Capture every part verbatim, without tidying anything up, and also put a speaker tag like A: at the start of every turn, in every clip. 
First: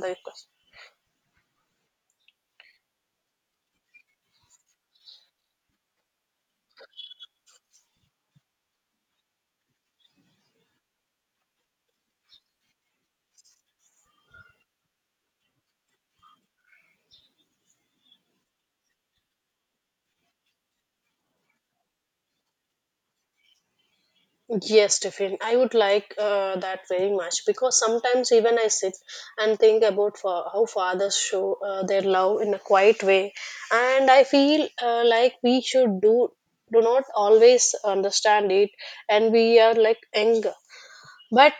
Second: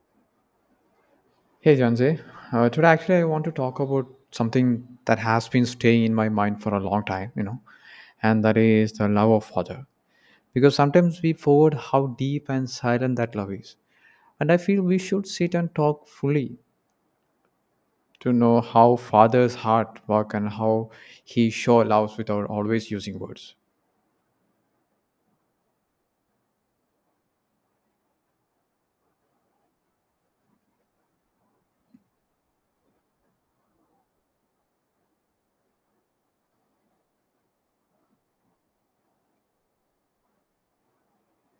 A: The request.
B: Hey Janze, uh, today actually I want to talk about something that has been staying in my mind for a long time, you know, and that is the love of father. Because sometimes we forget how deep and silent that love is, and I feel we should sit and talk fully to know how father's heart work and how he show love without always using words.
A: Yes, Tiffin, I would like uh, that very much, because sometimes even I sit and think about fa- how fathers show uh, their love in a quiet way, and I feel uh, like we should do do not always understand it, and we are like younger. But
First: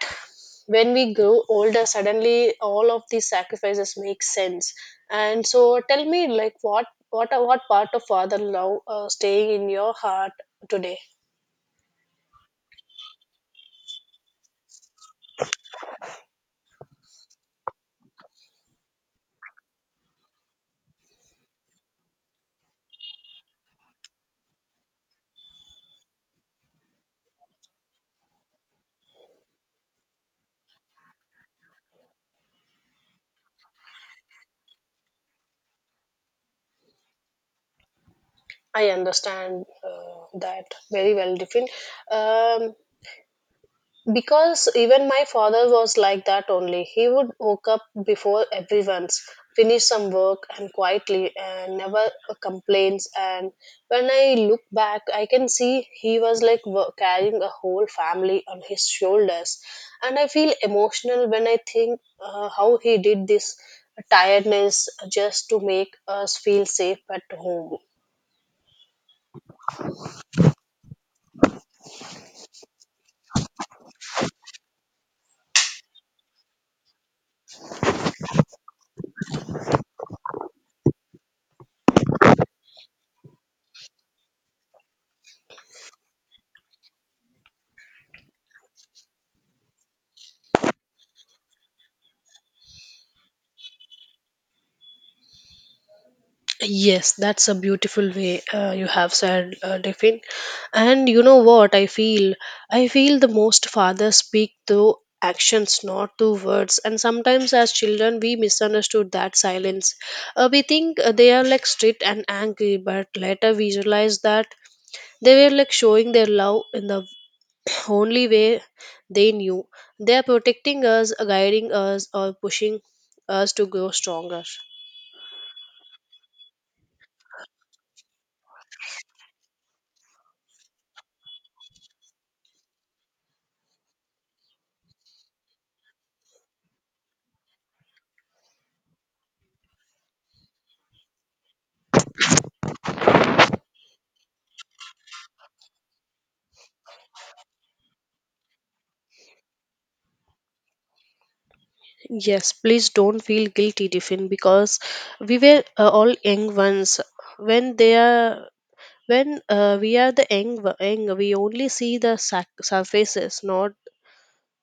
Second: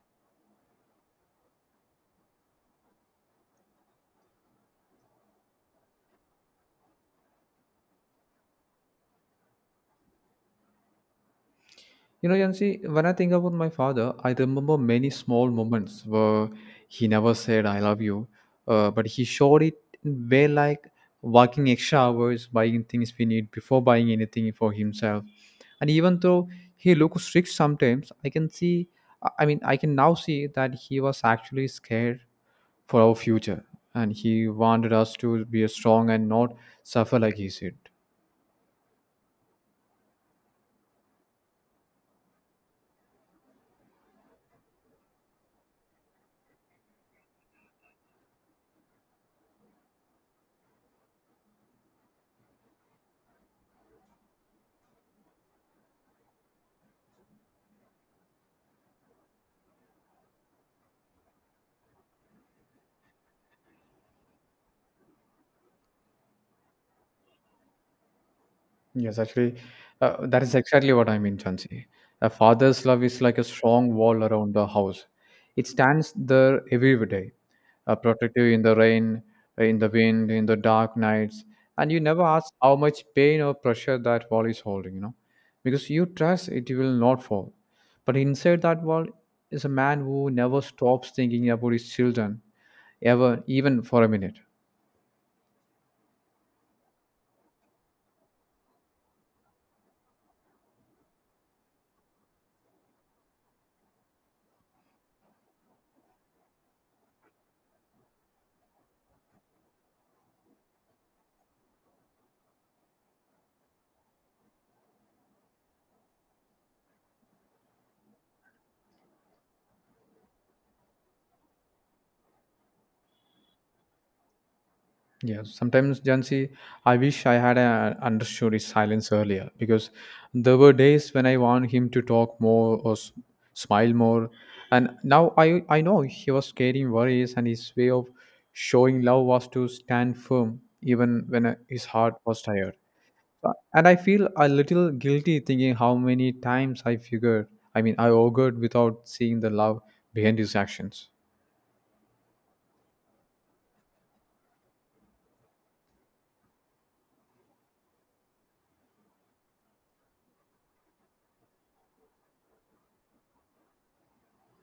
A: when we grow older, suddenly all of these sacrifices make sense. And so, tell me, like, what what what part of father love uh, staying in your heart today?
B: You know, Yancy, when I think about my father, I remember many small moments where he never said "I love you," uh, but he showed it in way like working extra hours, buying things we need before buying anything for himself. And even though he looks strict sometimes, I can see, I I mean, I can now see that he was actually scared for our future, and he wanted us to be strong and not suffer like he said.
A: I understand uh, that very well, Diffin. Um, because even my father was like that only. He would woke up before everyone's, finish some work and quietly, and never uh, complains. And when I look back, I can see he was like wo- carrying a whole family on his shoulders, and I feel emotional when I think uh, how he did this tiredness just to make us feel safe at home.
B: Yes, actually, uh, that is exactly what I mean, Chansi. A father's love is like a strong wall around the house. It stands there every day, uh, protective in the rain, uh, in the wind, in the dark nights, and you never ask how much pain or pressure that wall is holding, you know, because you trust it will not fall. But inside that wall is a man who never stops thinking about his children, ever, even for a minute.
A: Yes, that's a beautiful way uh, you have said, uh, Devin. And you know what I feel? I feel the most fathers speak through actions, not through words. And sometimes, as children, we misunderstood that silence. Uh, we think uh, they are like strict and angry, but later we realize that they were like showing their love in the only way they knew. They are protecting us, guiding us, or pushing us to grow stronger.
B: Yeah, sometimes Jansi, I wish I had uh, understood his silence earlier because there were days when I want him to talk more or s- smile more, and now I I know he was carrying worries and his way of showing love was to stand firm even when uh, his heart was tired. Uh, And I feel a little guilty thinking how many times I figured, I mean, I augured without seeing the love behind his actions.
A: Yes, please don't feel guilty, Tiffin, because we were uh, all young ones. When they are, when uh, we are the young, wo- young, we only see the sac- surfaces. Not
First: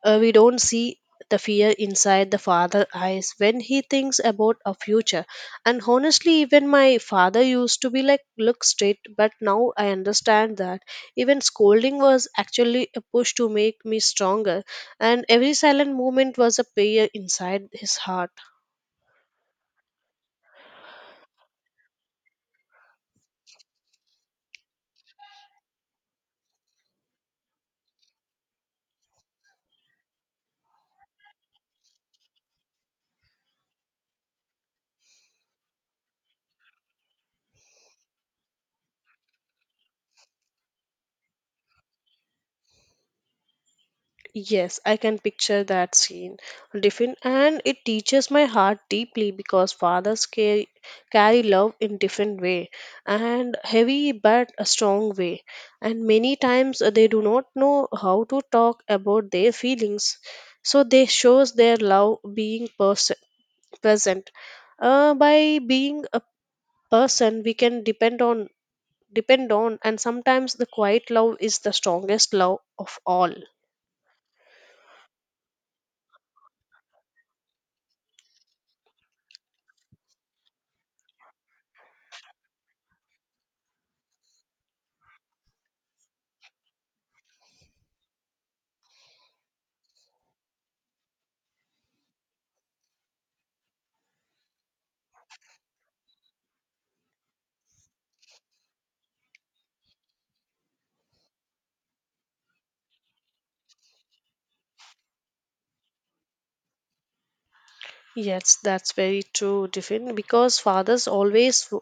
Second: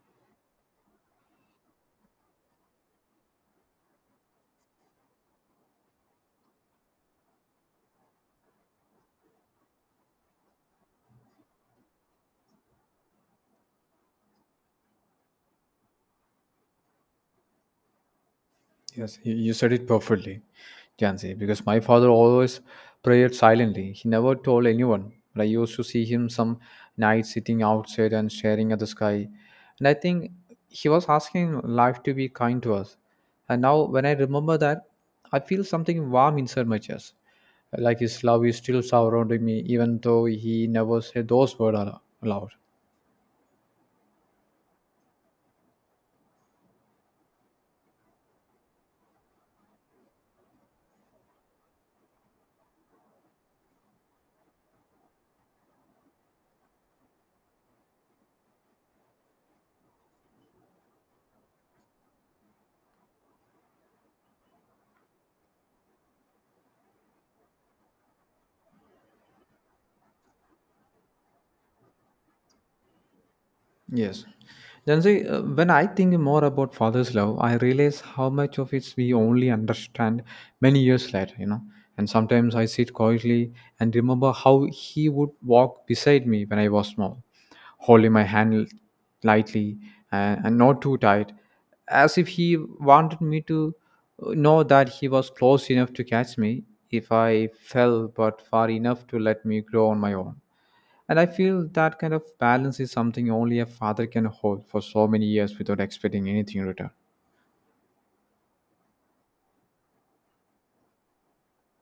A: uh, we don't see the fear inside the father eyes when he thinks about a future. And honestly, even my father used to be like, look straight. But now I understand that even scolding was actually a push to make me stronger, and every silent moment was a prayer inside his heart.
B: Yes, you, you said it perfectly, Jansi, because my father always prayed silently. He never told anyone. But I used to see him some nights sitting outside and staring at the sky. And I think he was asking life to be kind to us. And now when I remember that, I feel something warm inside my chest. Like his love is still surrounding me, even though he never said those words aloud.
A: Yes, I can picture that scene. Different, and it teaches my heart deeply because fathers carry, carry love in different way and heavy but a strong way. And many times uh, they do not know how to talk about their feelings, so they shows their love being pers- present. Uh, by being a person, we can depend on depend on, and sometimes the quiet love is the strongest love of all.
B: Yes. Jansi, uh, when I think more about father's love, I realize how much of it we only understand many years later, you know. And sometimes I sit quietly and remember how he would walk beside me when I was small, holding my hand lightly and, and not too tight, as if he wanted me to uh, know that he was close enough to catch me if I fell, but far enough to let me grow on my own. And I feel that kind of balance is something only a father can hold for so many years without expecting anything in return.
A: Yes, that's very true, Tiffin, because fathers always w-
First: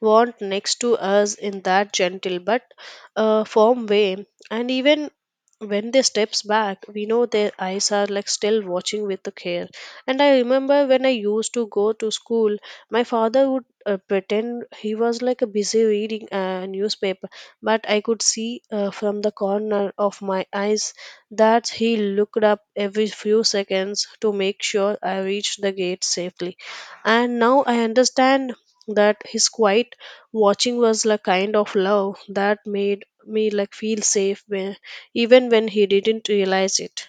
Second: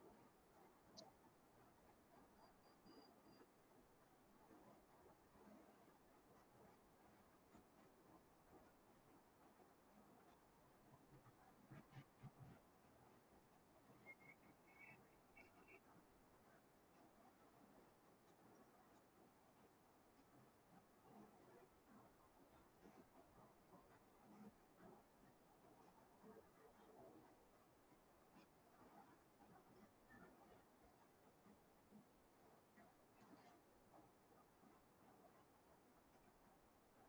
A: want next to us in that gentle but uh, firm way. And even when they steps back, we know their eyes are like still watching with the care. And I remember when I used to go to school, my father would uh, pretend he was like a busy reading a newspaper, but I could see uh, from the corner of my eyes that he looked up every few seconds to make sure I reached the gate safely. And now I understand that his quiet watching was like kind of love that made me like feel safe even when he didn't realize it.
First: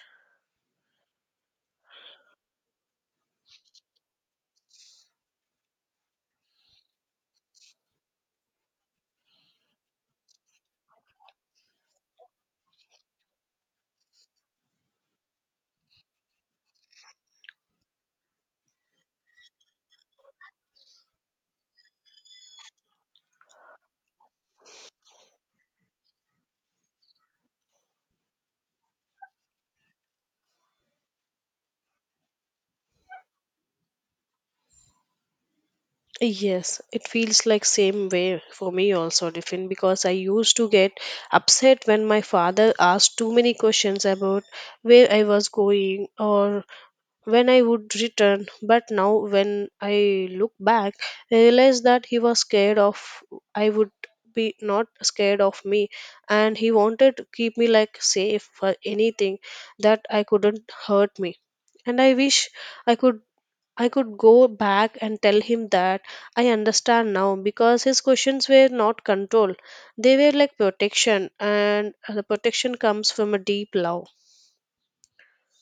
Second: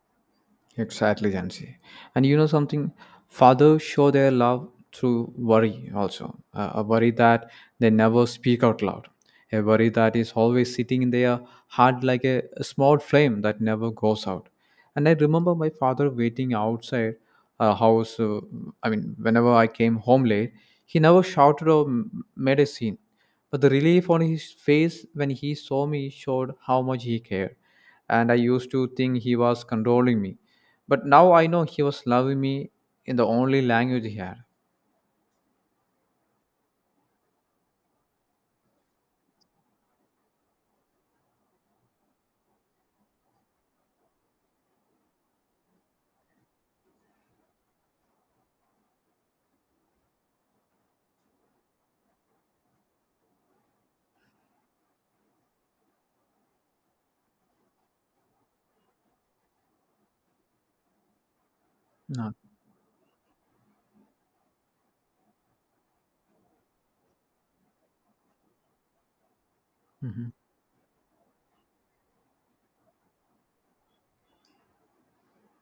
B: Exactly, Jansi. And you know something? Fathers show their love through worry also. Uh, a worry that they never speak out loud. A worry that is always sitting in their heart like a, a small flame that never goes out. And I remember my father waiting outside a house. Uh, I mean, whenever I came home late, he never shouted or m- made a scene. But the relief on his face when he saw me showed how much he cared. And I used to think he was controlling me but now I know he was loving me in the only language he had.
A: Yes, it feels like same way for me also, different, because I used to get upset when my father asked too many questions about where I was going or when I would return. But now when I look back, I realize that he was scared of I would be not scared of me, and he wanted to keep me like safe for anything that I couldn't hurt me. And I
B: No.
A: wish I could I could go back and tell him that I understand now, because his questions were not control. They were
B: Mhm.
A: like protection, and the protection comes from a deep love.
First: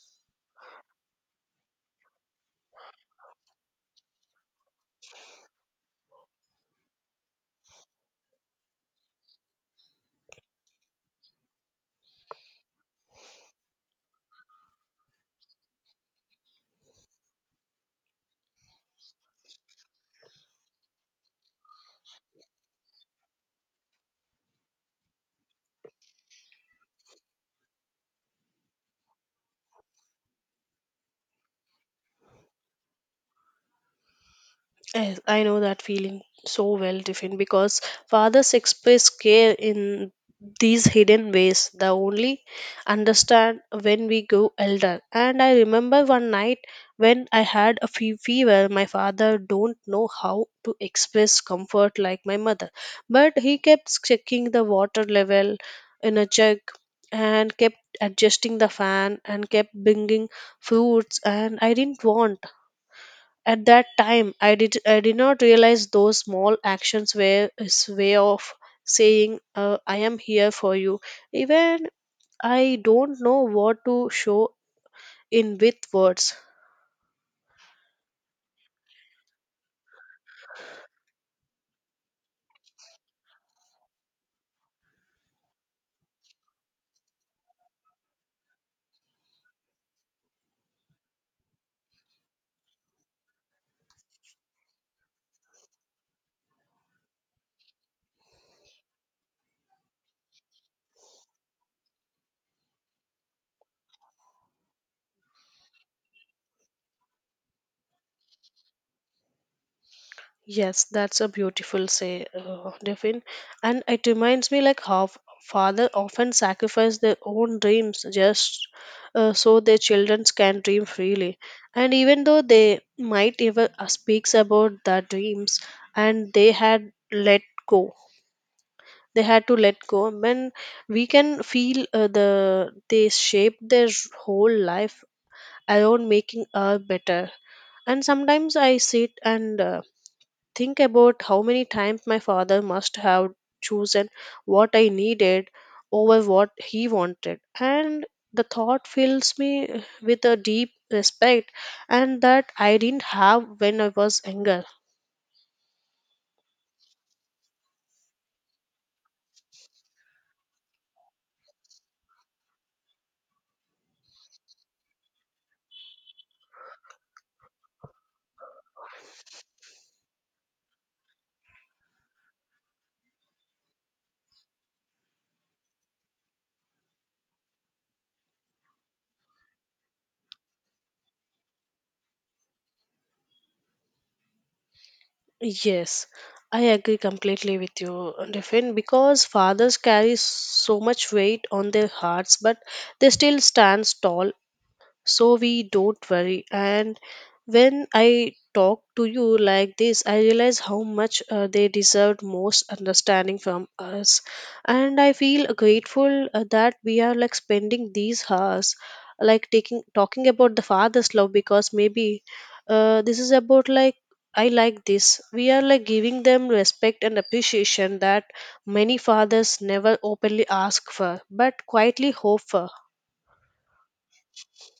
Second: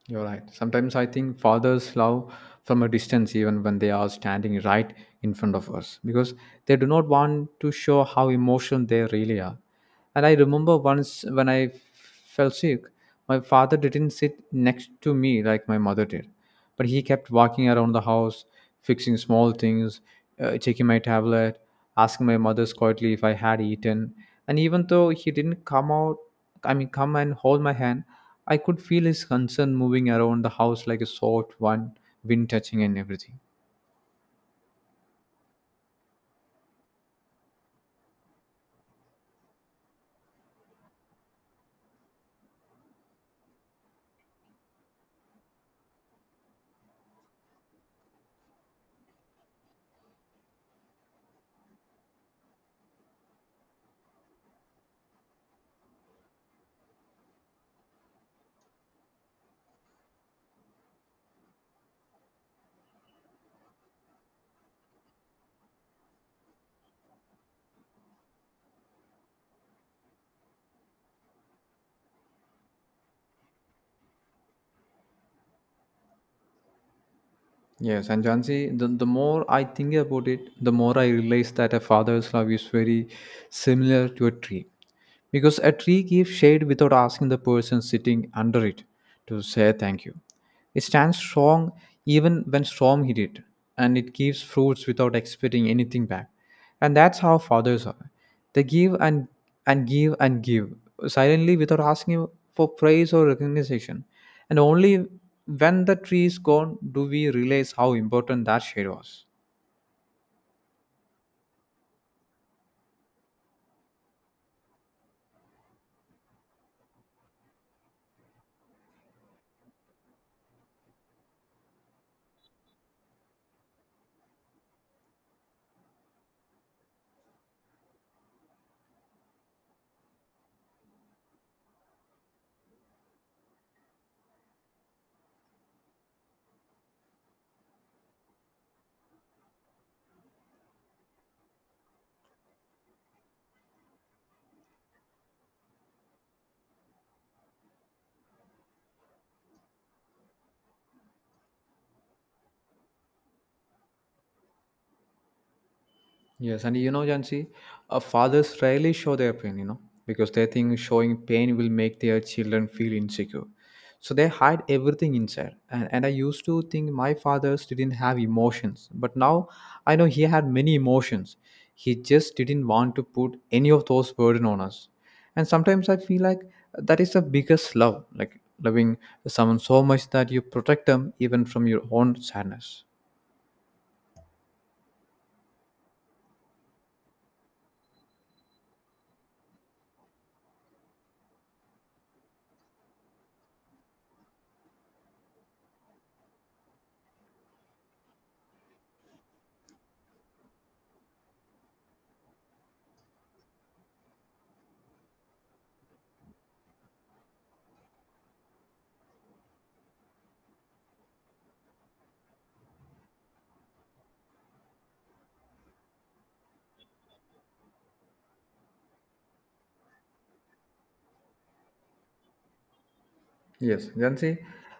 B: You're right. Sometimes I think fathers love from a distance, even when they are standing right in front of us, because they do not want to show how emotional they really are. And I remember once when I fell sick, my father didn't sit next to me like my mother did, but he kept walking around the house, fixing small things, uh, checking my tablet, asking my mother quietly if I had eaten. And even though he didn't come out, I mean, come and hold my hand, I could feel his concern moving around the house like a soft one, wind touching and everything.
A: Yes, I know that feeling so well, Tiffin, because fathers express care in these hidden ways that only understand when we grow elder. And I remember one night when I had a fe- fever, my father don't know how to express comfort like my mother, but he kept checking the water level in a jug and kept adjusting the fan and kept bringing fruits, and I didn't want at that time, I did, I did not realize those small actions were his way of saying, uh, I am here for you. Even I don't know what to show in with words.
B: Yes, and Jansi, the, the more I think about it, the more I realize that a father's love is very similar to a tree. Because a tree gives shade without asking the person sitting under it to say thank you. It stands strong even when storm hit it, and it gives fruits without expecting anything back. And that's how fathers are. They give and and give and give silently without asking for praise or recognition. And only when the tree is gone do we realize how important that shade was.
A: Yes, that's a beautiful say, uh, Devin. And it reminds me like how father often sacrifice their own dreams just uh, so their children can dream freely. And even though they might even uh, speaks about the dreams and they had let go, they had to let go when we can feel uh, the they shape their whole life around making us better. And sometimes I sit and uh, think about how many times my father must have chosen what I needed over what he wanted, and the thought fills me with a deep respect, and that I didn't have when I was younger.
B: Yes, and you know, Jansi, uh, fathers rarely show their pain, you know, because they think showing pain will make their children feel insecure. So they hide everything inside. And, and I used to think my fathers didn't have emotions, but now I know he had many emotions. He just didn't want to put any of those burden on us. And sometimes I feel like that is the biggest love, like loving someone so much that you protect them even from your own sadness.
A: Yes, I agree completely with you, Diffin, because fathers carry so much weight on their hearts, but they still stand tall so we don't worry. And when I talk to you like this, I realize how much uh, they deserved most understanding from us, and I feel grateful uh, that we are like spending these hours like taking talking about the father's love, because maybe uh, this is about like I like this we are like giving them respect and appreciation that many fathers never openly ask for but quietly hope for.
B: Yes, then see,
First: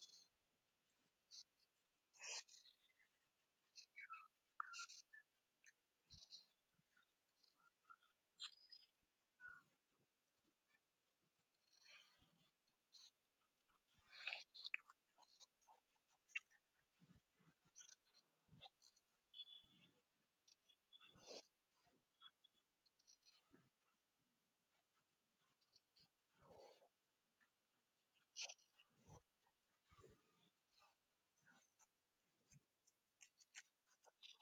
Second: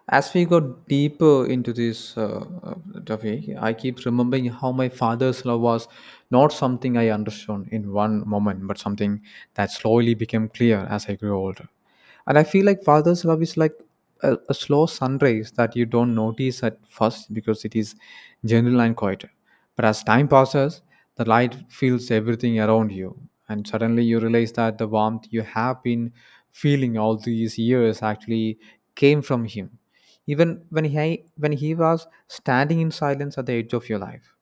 B: as we got deeper into this uh, uh, topic, I keep remembering how my father's love was not something I understood in one moment, but something that slowly became clear as I grew older. And I feel like father's love is like a, a slow sunrise that you don't notice at first because it is general and quiet. But as time passes, the light fills everything around you, and suddenly you realize that the warmth you have been feeling all these years actually came from him, even when he when he was standing in silence at the edge of your life.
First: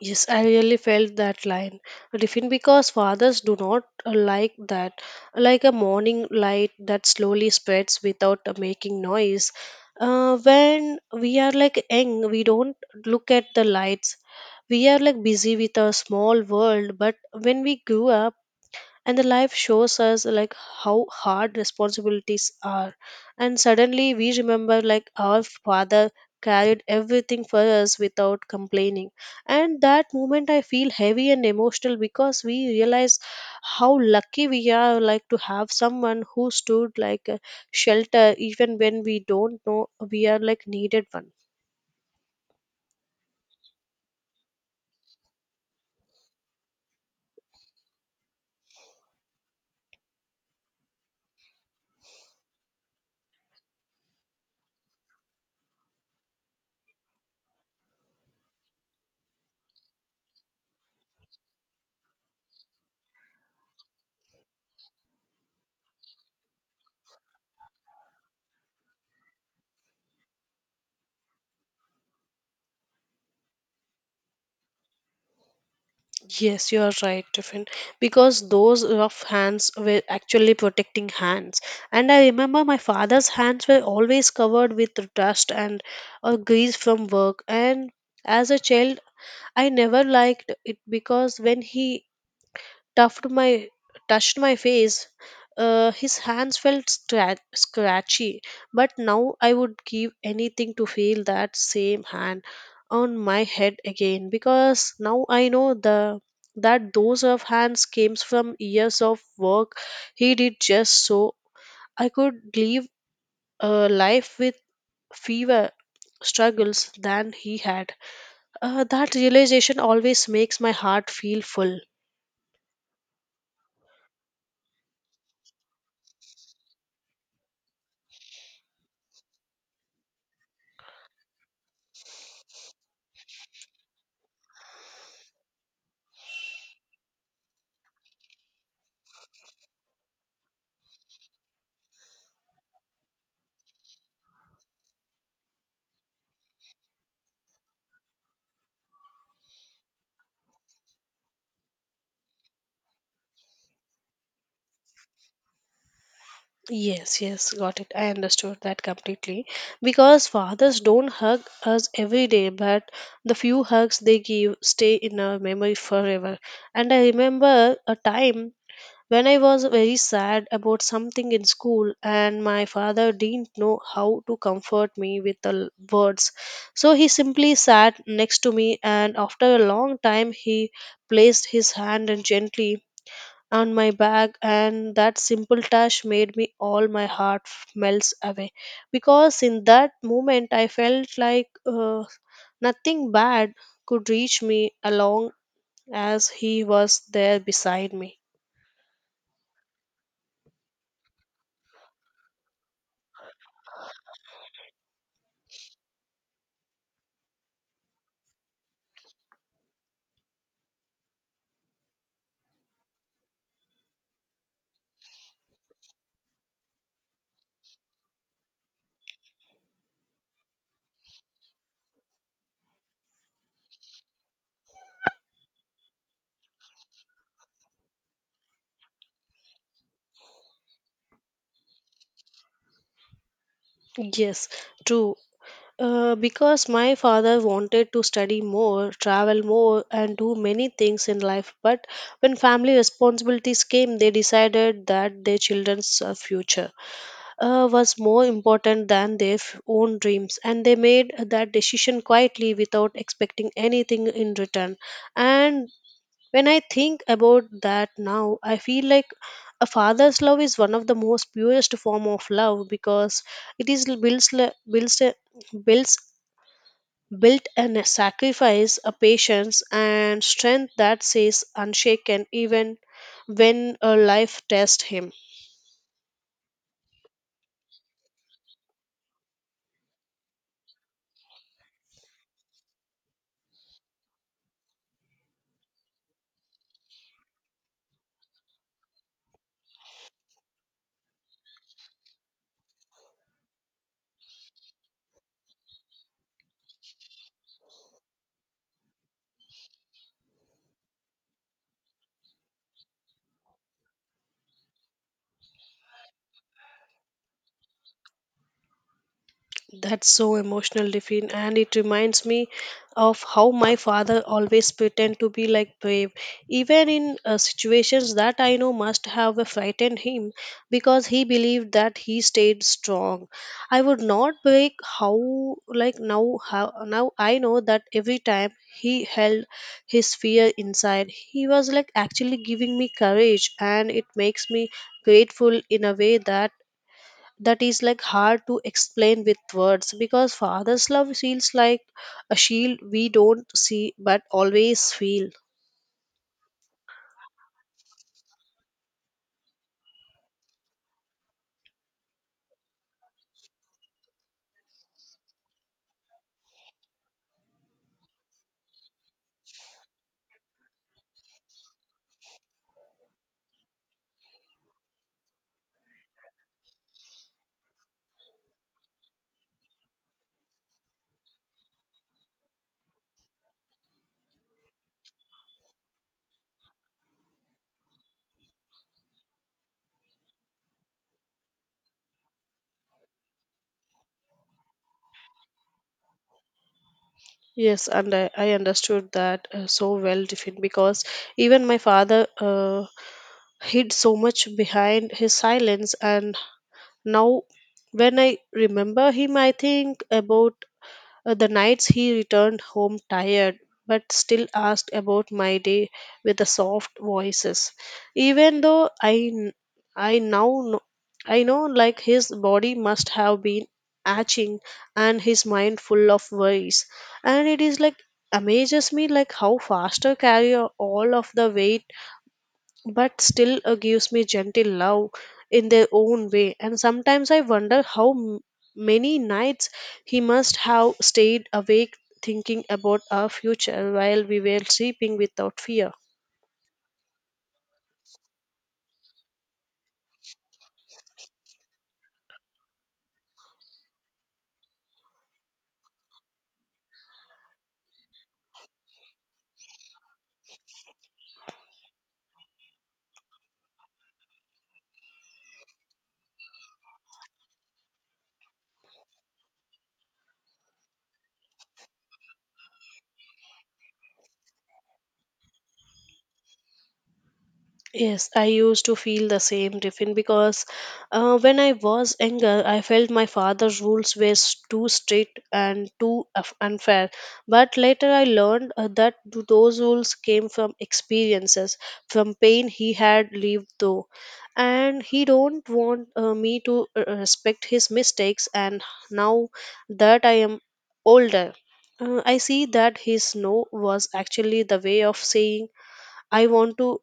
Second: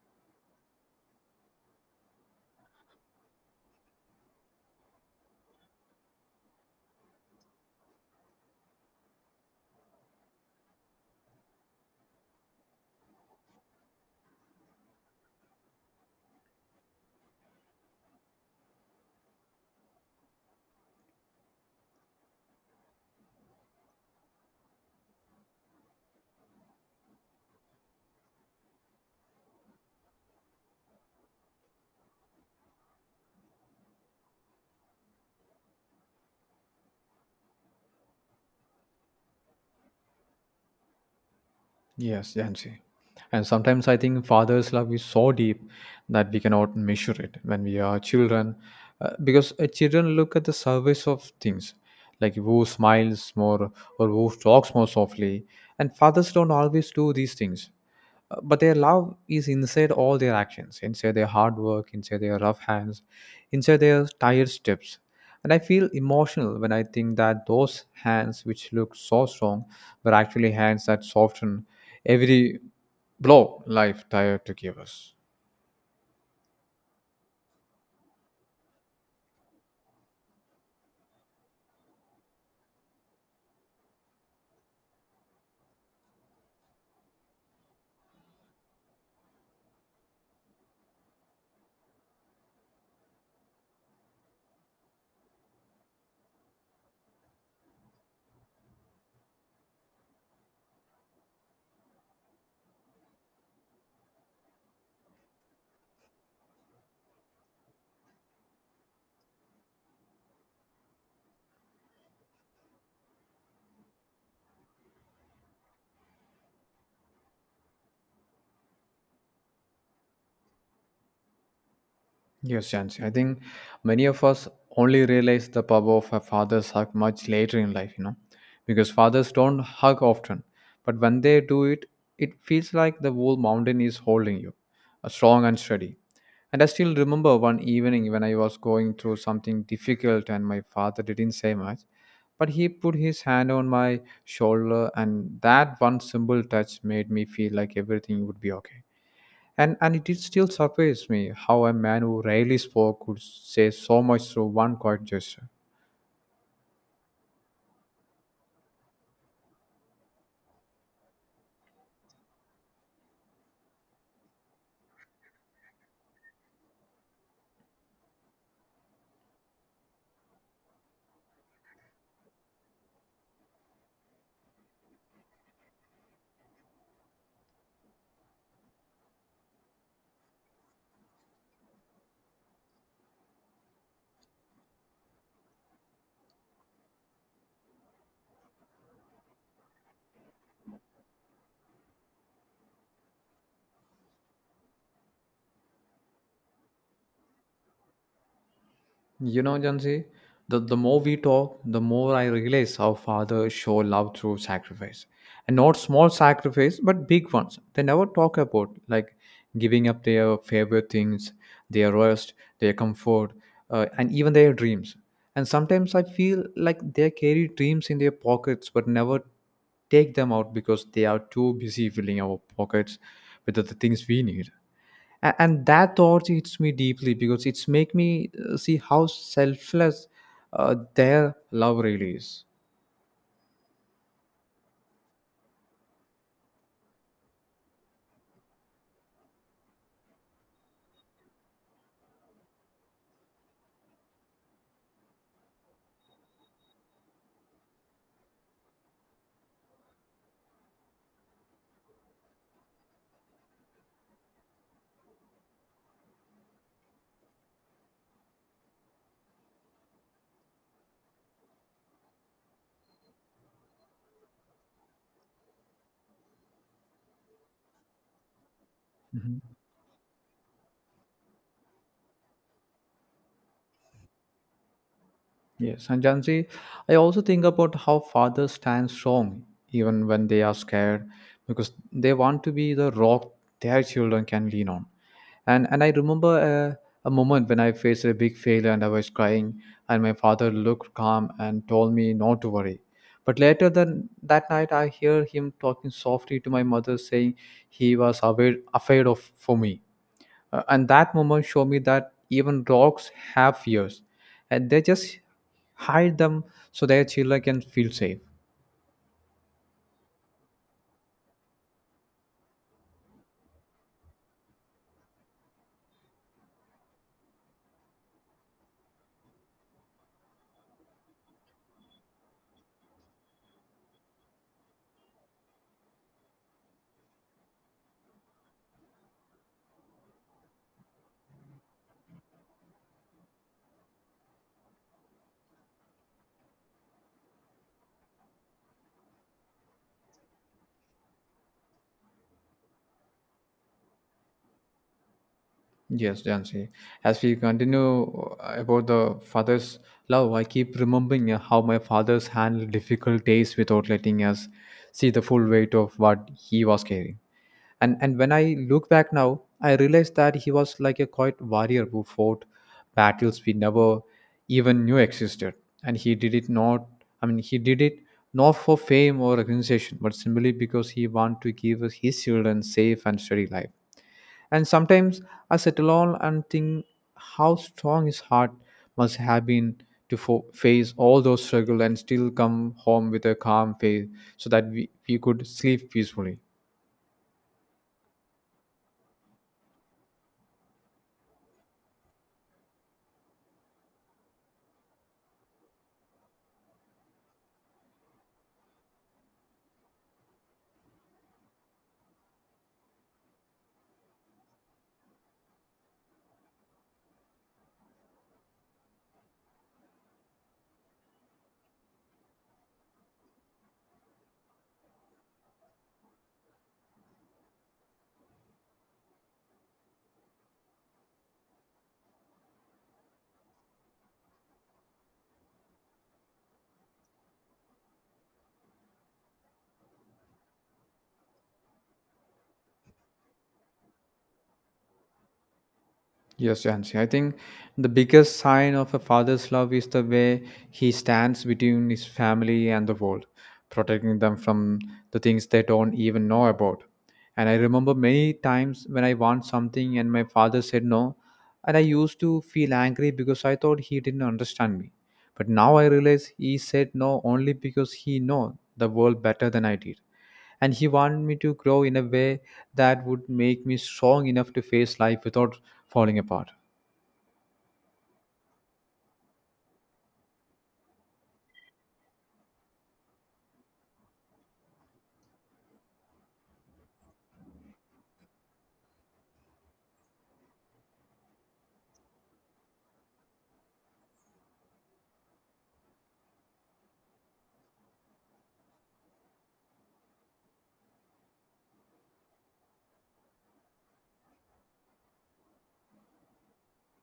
A: Yes, I really felt that line. Different, because fathers do not uh, like that. Like a morning light that slowly spreads without uh, making noise. Uh, when we are like young, we don't look at the lights. We are like busy with our small world, but when we grew up, and the life shows us like how hard responsibilities are, and suddenly we remember like our father carried everything for us without complaining. And that moment I feel heavy and emotional because we realize how lucky we are like to have someone who stood like a shelter even when we don't know we are like needed one.
B: Yes, Yancy. And sometimes I think father's love is so deep that we cannot measure it when we are children, uh, because uh, children look at the surface of things, like who smiles more or who talks more softly, and fathers don't always do these things. Uh, but their love is inside all their actions, inside their hard work, inside their rough hands, inside their tired steps. And I feel emotional when I think that those hands which look so strong were actually hands that soften every blow life tired to give us.
A: Yes, you are right, Tiffin. Because those rough hands were actually protecting hands. And I remember my father's hands were always covered with dust and uh, grease from work. And as a child, I never liked it because when he touched my touched my face. Uh, his hands felt stra- scratchy, but now I would give anything to feel that same hand on my head again, because now I know the that those of hands came from years of work he did just so I could live a life with fewer struggles than he had. Uh, that realization always makes my heart feel full.
B: Yes, Jansi. I think many of us only realize the power of a father's hug much later in life, you know, because fathers don't hug often. But when they do it, it feels like the whole mountain is holding you, uh, strong and steady. And I still remember one evening when I was going through something difficult and my father didn't say much, but he put his hand on my shoulder, and that one simple touch made me feel like everything would be okay. And and it still surprised me how a man who rarely spoke could say so much through one quiet gesture.
A: Yes, yes, got it. I understood that completely. Because fathers don't hug us every day, but the few hugs they give stay in our memory forever. And I remember a time when I was very sad about something in school, and my father didn't know how to comfort me with the l- words. So he simply sat next to me, and after a long time, he placed his hand and gently on my back, and that simple touch made me all my heart f- melts away, because in that moment I felt like uh, nothing bad could reach me along as he was there beside me.
B: You know, Jansi, the, the more we talk, the more I realize how fathers show love through sacrifice. And not small sacrifice, but big ones. They never talk about like giving up their favorite things, their rest, their comfort, uh, and even their dreams. And sometimes I feel like they carry dreams in their pockets, but never take them out because they are too busy filling our pockets with the the things we need. A- and that thought hits me deeply because it's make me uh, see how selfless uh, their love really is.
A: Yes, true, uh, because my father wanted to study more, travel more, and do many things in life. But when family responsibilities came, they decided that their children's uh, future uh, was more important than their f- own dreams, and they made that decision quietly without expecting anything in return. And when I think about that now, I feel like a father's love is one of the most purest form of love, because it is l- builds le- builds a- builds built and sacrifice a patience and strength that stays unshaken even when a life tests him.
B: Yes, and Gen I also think about how fathers stand strong even when they are scared because they want to be the rock their children can lean on. And and I remember a, a moment when I faced a big failure and I was crying, and my father looked calm and told me not to worry. But later than that night, I hear him talking softly to my mother, saying he was aware, afraid of for me, uh, and that moment showed me that even dogs have fears and they just hide them so their children can feel safe.
A: That's so emotional, Diffin, and it reminds me of how my father always pretend to be like brave, even in uh, situations that I know must have frightened him, because he believed that he stayed strong. I would not break how like now how now I know that every time he held his fear inside, he was like actually giving me courage, and it makes me grateful in a way that that is like hard to explain with words, because father's love feels like a shield we don't see but always feel.
B: Yes, Jansi. As we continue uh, about the father's love, I keep remembering uh, how my father's handled difficult days without letting us see the full weight of what he was carrying. and and when i look back now, I realize that he was like a quiet warrior who fought battles we never even knew existed. And he did it not I mean he did it not for fame or recognition but simply because he wanted to give us his children safe and steady life. And sometimes I sit alone and think how strong his heart must have been to fo- face all those struggles and still come home with a calm face so that we, we could sleep peacefully.
A: Yes, and i, I understood that uh, so well, different, because even my father uh, hid so much behind his silence. And now when I remember him, I think about Uh, the nights he returned home tired, but still asked about my day with a soft voices. Even though I, n- I now know, I know like his body must have been aching and his mind full of worries, and it is like amazes me like how faster carry all of the weight but still uh, gives me gentle love in their own way. And sometimes I wonder how m- many nights he must have stayed awake thinking about our future while we were sleeping without fear.
B: Yes, Jansi. I think the biggest sign of a father's love is the way he stands between his family and the world, protecting them from the things they don't even know about. And I remember many times when I want something and my father said no, and I used to feel angry because I thought he didn't understand me. But now I realize he said no only because he know the world better than I did, and he wanted me to grow in a way that would make me strong enough to face life without falling apart.
A: Yes, I used to feel the same, Tiffin, because uh, when I was younger, I felt my father's rules were s- too strict and too af- unfair. But later I learned uh, that th- those rules came from experiences, from pain he had lived through. And he don't want uh, me to uh, uh, respect his mistakes. And now that I am older, uh, I see that his no was actually the way of saying I want to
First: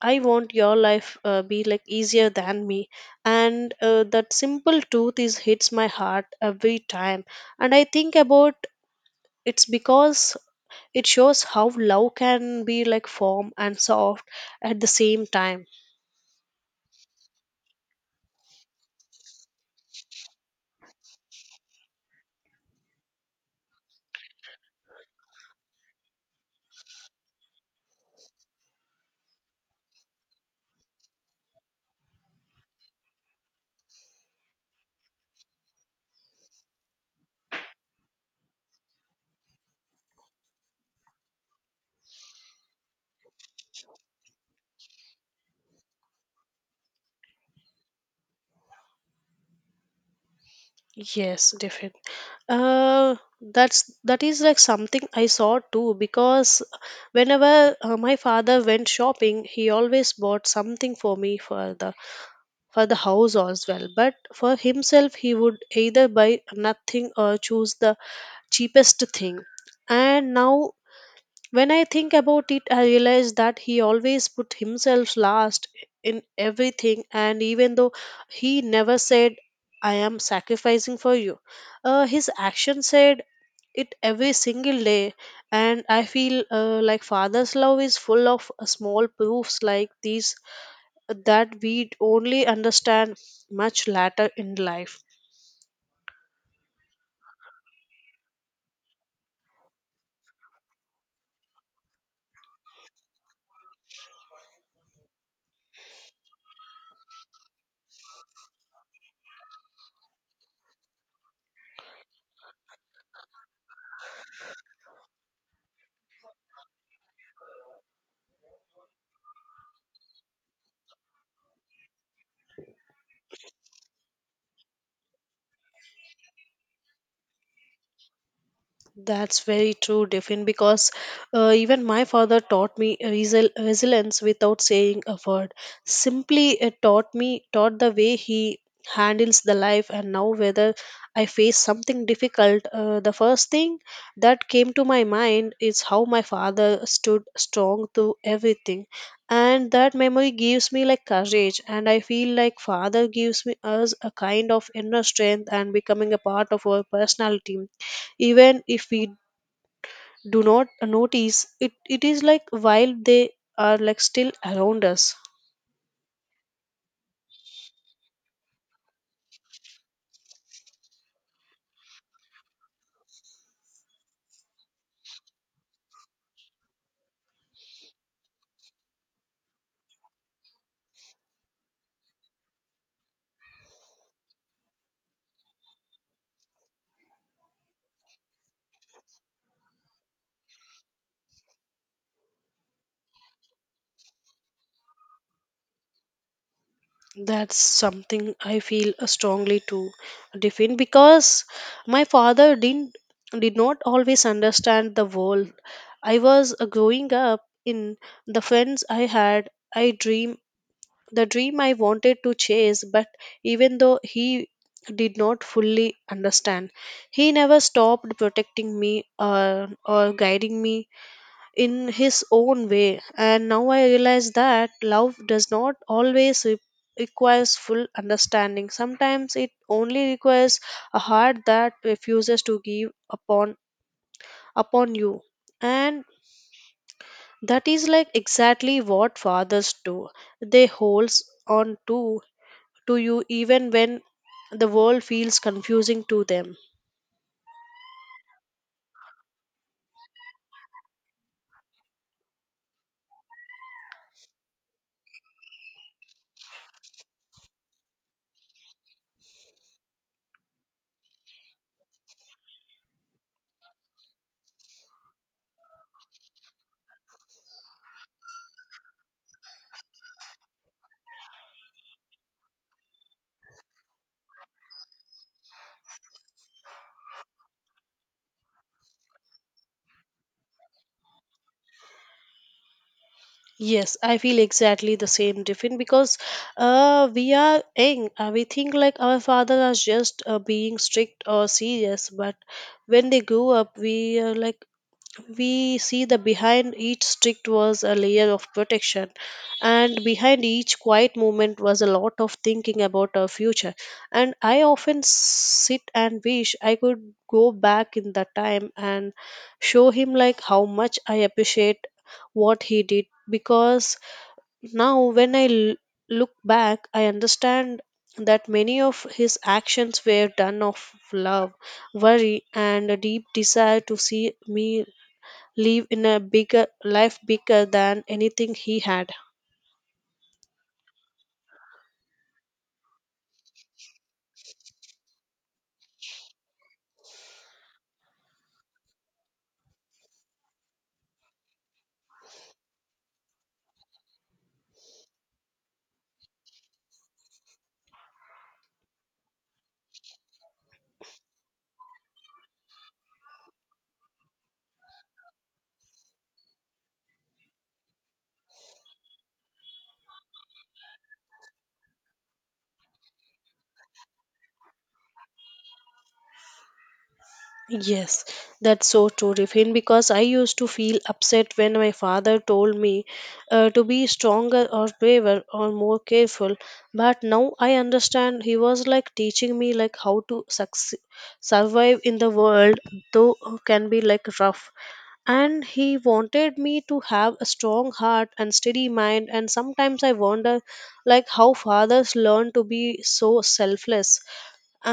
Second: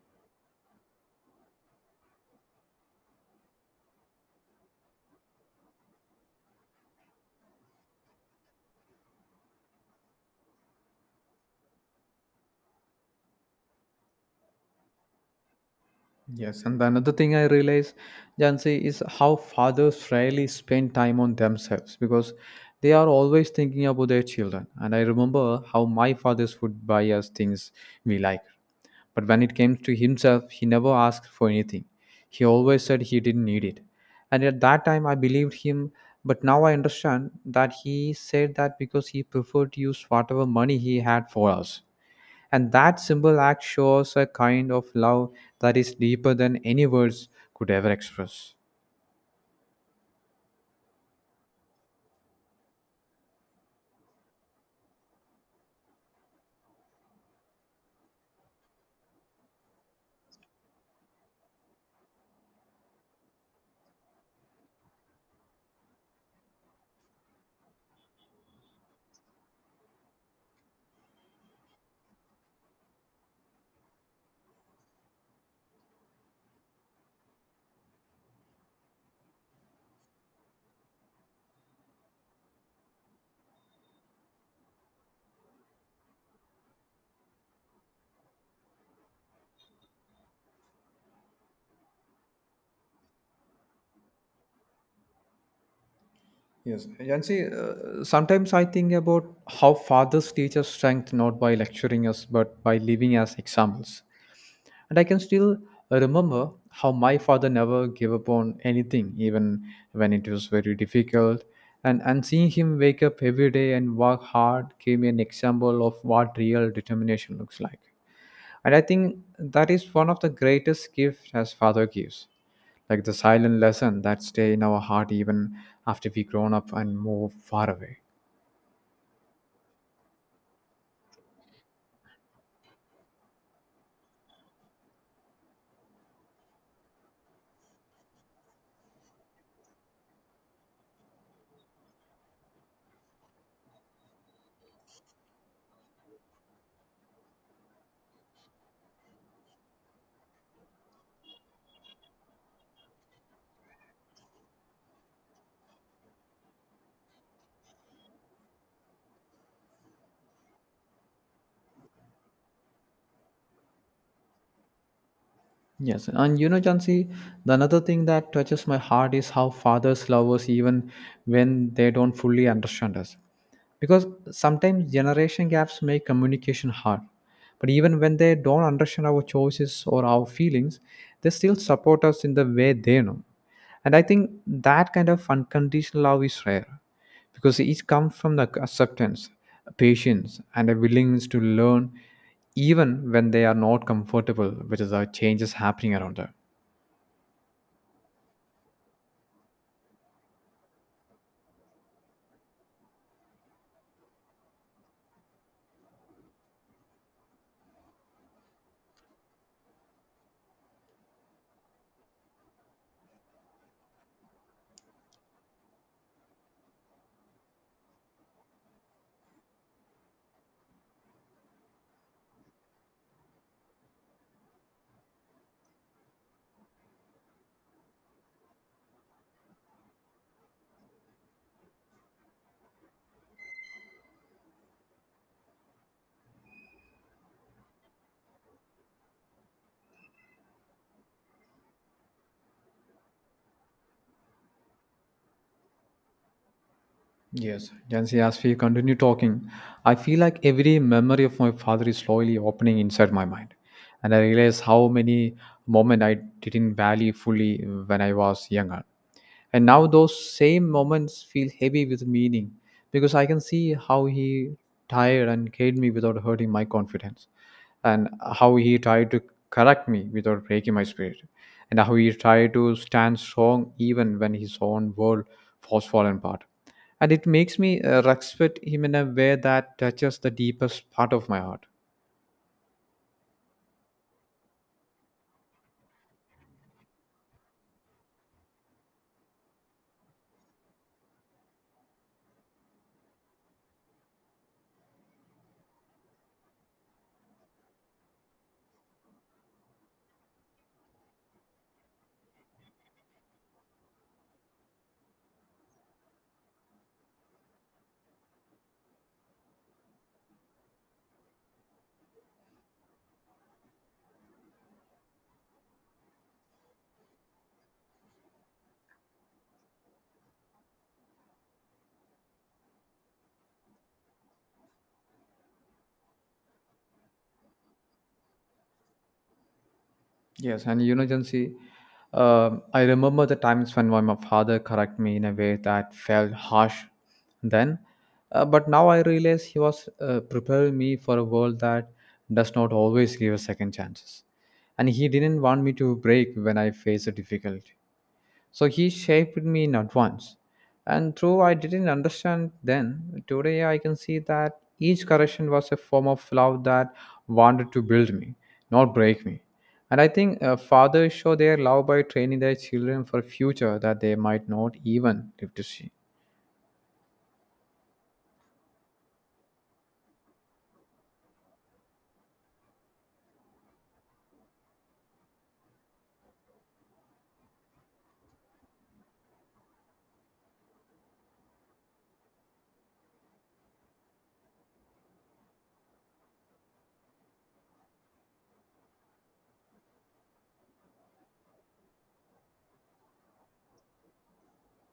A: I want your life uh, be like easier than me. And uh, that simple truth is hits my heart every time. And I think about it's because it shows how love can be like firm and soft at the same time.
B: Yes, and another thing I realize, Jansi, is how fathers rarely spend time on themselves because they are always thinking about their children. And I remember how my fathers would buy us things we like. But when it came to himself, he never asked for anything. He always said he didn't need it. And at that time, I believed him, but now I understand that he said that because he preferred to use whatever money he had for us. And that simple act shows a kind of love that is deeper than any words could ever express.
A: Yes, definitely. Uh, that's that is like something I saw too because whenever uh, my father went shopping, he always bought something for me for the for the house as well. But for himself, he would either buy nothing or choose the cheapest thing. And now, when I think about it, I realize that he always put himself last in everything. And even though he never said, I am sacrificing for you, uh, his action said it every single day. And I feel uh, like father's love is full of uh, small proofs like these that we'd only understand much later in life.
B: Yes, and see, uh, sometimes I think about how fathers teach us strength not by lecturing us but by living as examples. And I can still remember how my father never gave up on anything, even when it was very difficult. And, and seeing him wake up every day and work hard gave me an example of what real determination looks like. And I think that is one of the greatest gifts as father gives, like the silent lesson that stay in our heart even after we grown up and move far away.
A: That's very true, Diffin, because uh, even my father taught me resil- resilience without saying a word. Simply it taught me, taught the way he handles the life, and now whether I face something difficult, uh, the first thing that came to my mind is how my father stood strong through everything. And that memory gives me like courage, and I feel like father gives me us a kind of inner strength and becoming a part of our personality even if we do not notice it, it is like while they are like still around us.
B: Yes, and you know, Jansi, the another thing that touches my heart is how fathers love us even when they don't fully understand us. Because sometimes generation gaps make communication hard, but even when they don't understand our choices or our feelings, they still support us in the way they know. And I think that kind of unconditional love is rare, because each comes from the acceptance, patience and a willingness to learn even when they are not comfortable with the changes happening around them.
A: That's something I feel strongly to defend because my father didn't did not always understand the world I was uh, growing up in, the friends I had, I dream the dream I wanted to chase, but even though he did not fully understand, he never stopped protecting me or, or guiding me in his own way. And now I realize that love does not always re- requires full understanding. Sometimes it only requires a heart that refuses to give upon upon you. And that is like exactly what fathers do. They holds on to to you even when the world feels confusing to them.
B: Yes, Jansi, as we continue talking, I feel like every memory of my father is slowly opening inside my mind. And I realize how many moments I didn't value fully when I was younger. And now those same moments feel heavy with meaning because I can see how he tired and carried me without hurting my confidence, and how he tried to correct me without breaking my spirit, and how he tried to stand strong even when his own world was fallen apart. And it makes me uh, respect him in a way that touches the deepest part of my heart.
A: Yes, I feel exactly the same, Different, because uh, we are young. Uh, we think like our fathers are just uh, being strict or serious, but when they grow up, we are like we see the behind each strict was a layer of protection, and behind each quiet movement was a lot of thinking about our future. And I often sit and wish I could go back in that time and show him like how much I appreciate what he did, because now when I l- look back I understand that many of his actions were done of love, worry and a deep desire to see me live in a bigger life, bigger than anything he had.
B: Yes, and you know, Jansi, um I remember the times when my father correct me in a way that felt harsh then, uh, but now I realize he was uh, preparing me for a world that does not always give us second chances, and he didn't want me to break when I face a difficulty. So he shaped me in advance. And though I didn't understand then, today I can see that each correction was a form of love that wanted to build me, not break me. And I think uh, fathers show their love by training their children for a future that they might not even live to see.
A: Yes, that's so true, Rifin, because I used to feel upset when my father told me uh, to be stronger or braver or more careful. But now I understand he was like teaching me like how to succeed, survive in the world, though can be like rough. And he wanted me to have a strong heart and steady mind. And sometimes I wonder like how fathers learn to be so selfless,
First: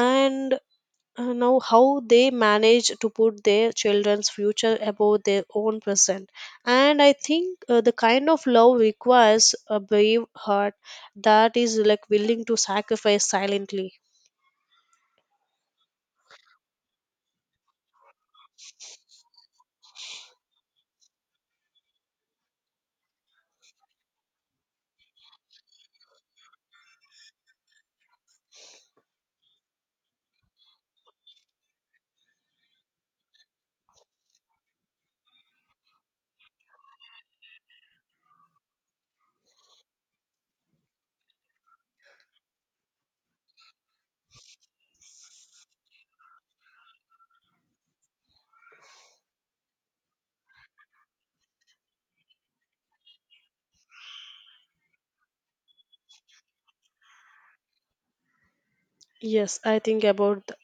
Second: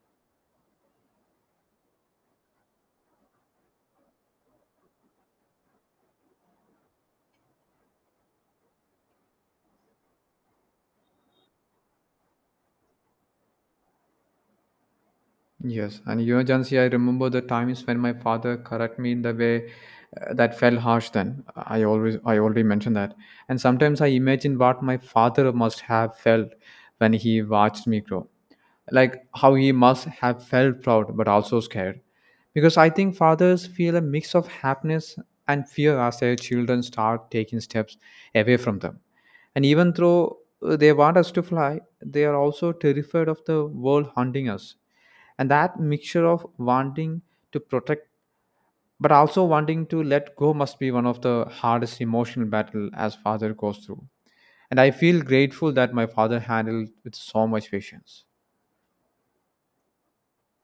A: and uh, now how they manage to put their children's future above their own present. And I think uh, the kind of love requires a brave heart that is like willing to sacrifice silently.
B: Yes, and emergency. I remember the times when my father correct me in the way uh, that felt harsh. Then I always, I already mentioned that, and sometimes I imagine what my father must have felt when he watched me grow, like how he must have felt proud but also scared, because I think fathers feel a mix of happiness and fear as their children start taking steps away from them. And even though uh, they want us to fly, they are also terrified of the world hunting us. And that mixture of wanting to protect but also wanting to let go must be one of the hardest emotional battle as father goes through, and I feel grateful that my father handled with so much patience.
A: Yes, I think about th-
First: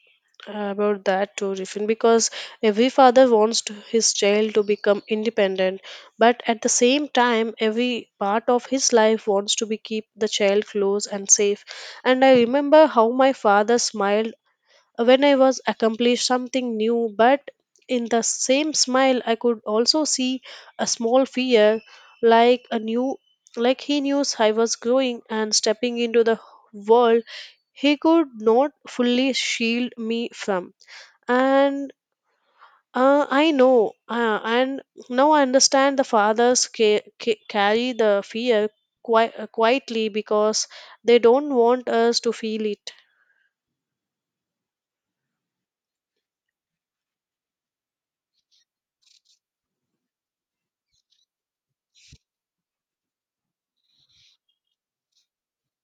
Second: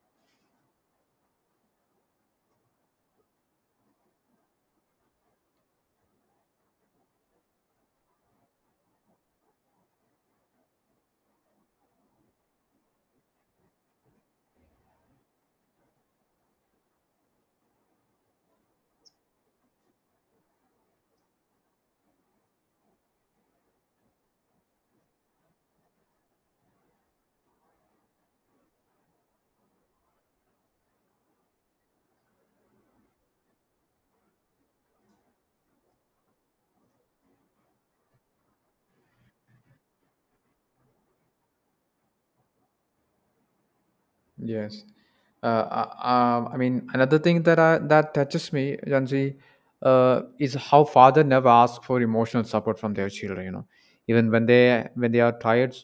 A: about that too, Riffin, because every father wants to, his child to become independent, but at the same time, every part of his life wants to be keep the child close and safe. And I remember how my father smiled when I was accomplished something new, but in the same smile, I could also see a small fear, like a new, like he knew I was growing and stepping into the world he could not fully shield me from. And uh, I know, uh, and now I understand the fathers ca- ca- carry the fear qui- uh, quietly because they don't want us to feel it.
B: Yes. Uh, uh, um, I mean, another thing that I, that touches me, Janji, uh, is how father never ask for emotional support from their children. You know, even when they when they are tired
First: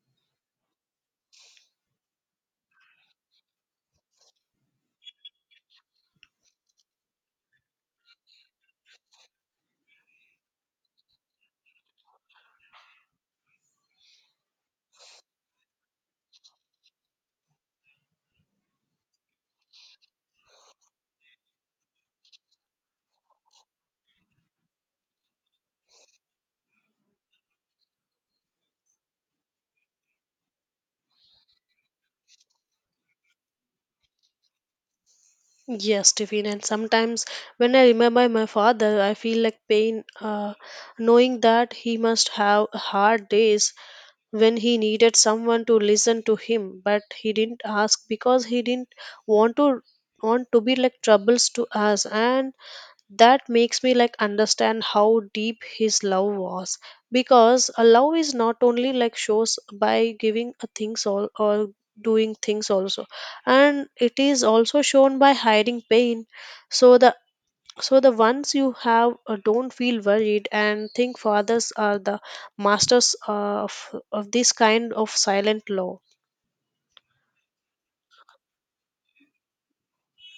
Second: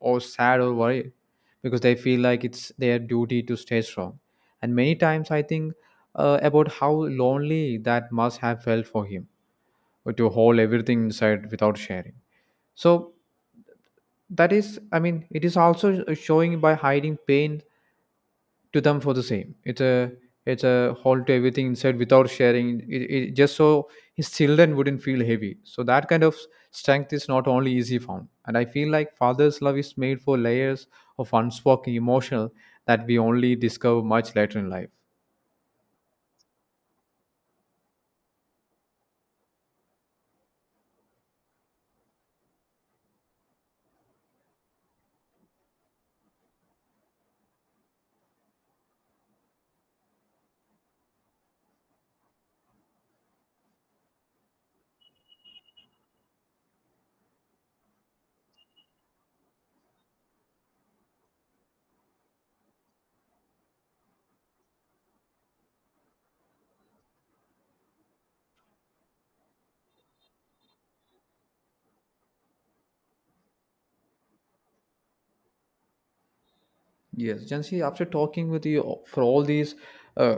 B: or sad or worried, because they feel like it's their duty to stay strong. And many times, I think uh, about how lonely that must have felt for him uh, to hold everything inside without sharing. So that is, I mean, it is also showing by hiding pain to them for the same. It's a it's a hold to everything inside without sharing. It, it just so his children wouldn't feel heavy. So that kind of strength is not only easy found. And I feel like father's love is made for layers of unspoken emotional that we only discover much later in life.
A: Yes, Tiffin, and sometimes when I remember my father, I feel like pain, uh, knowing that he must have hard days when he needed someone to listen to him but he didn't ask because he didn't want to want to be like troubles to us. And that makes me like understand how deep his love was, because a love is not only like shows by giving a things all or doing things also, and it is also shown by hiding pain so the so the ones you have uh, don't feel worried. And think fathers are the masters uh, of of this kind of silent law.
B: Yes, Jansi, after talking with you for all these uh,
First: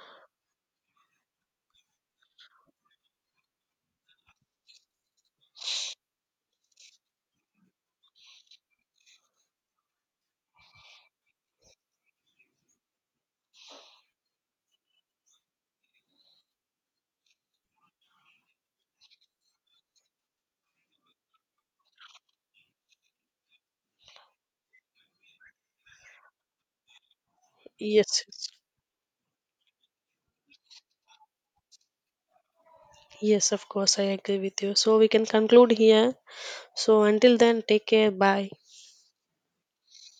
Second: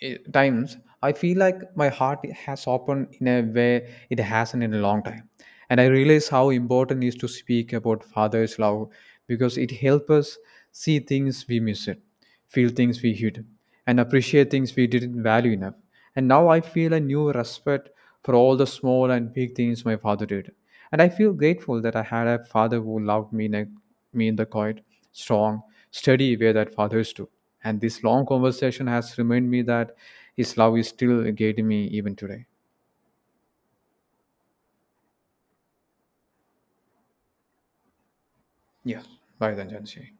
B: eh, times, I feel like my heart has opened in a way it hasn't in a long time. And I realize how important it is to speak about Father's love because it helps us see things we miss it, feel things we hid, and appreciate things we didn't value enough. And now I feel a new respect for all the small and big things my father did. And I feel grateful that I had a father who loved me in, a, me in the quiet, strong, steady way that fathers do. And this
A: Yes,
B: long
A: yes.
B: conversation has reminded me that his love is still guiding me even today.
A: Yes, of course I agree with you, so we can conclude here. So until then, take care, bye.
B: Yeah. Bye then, Jansi.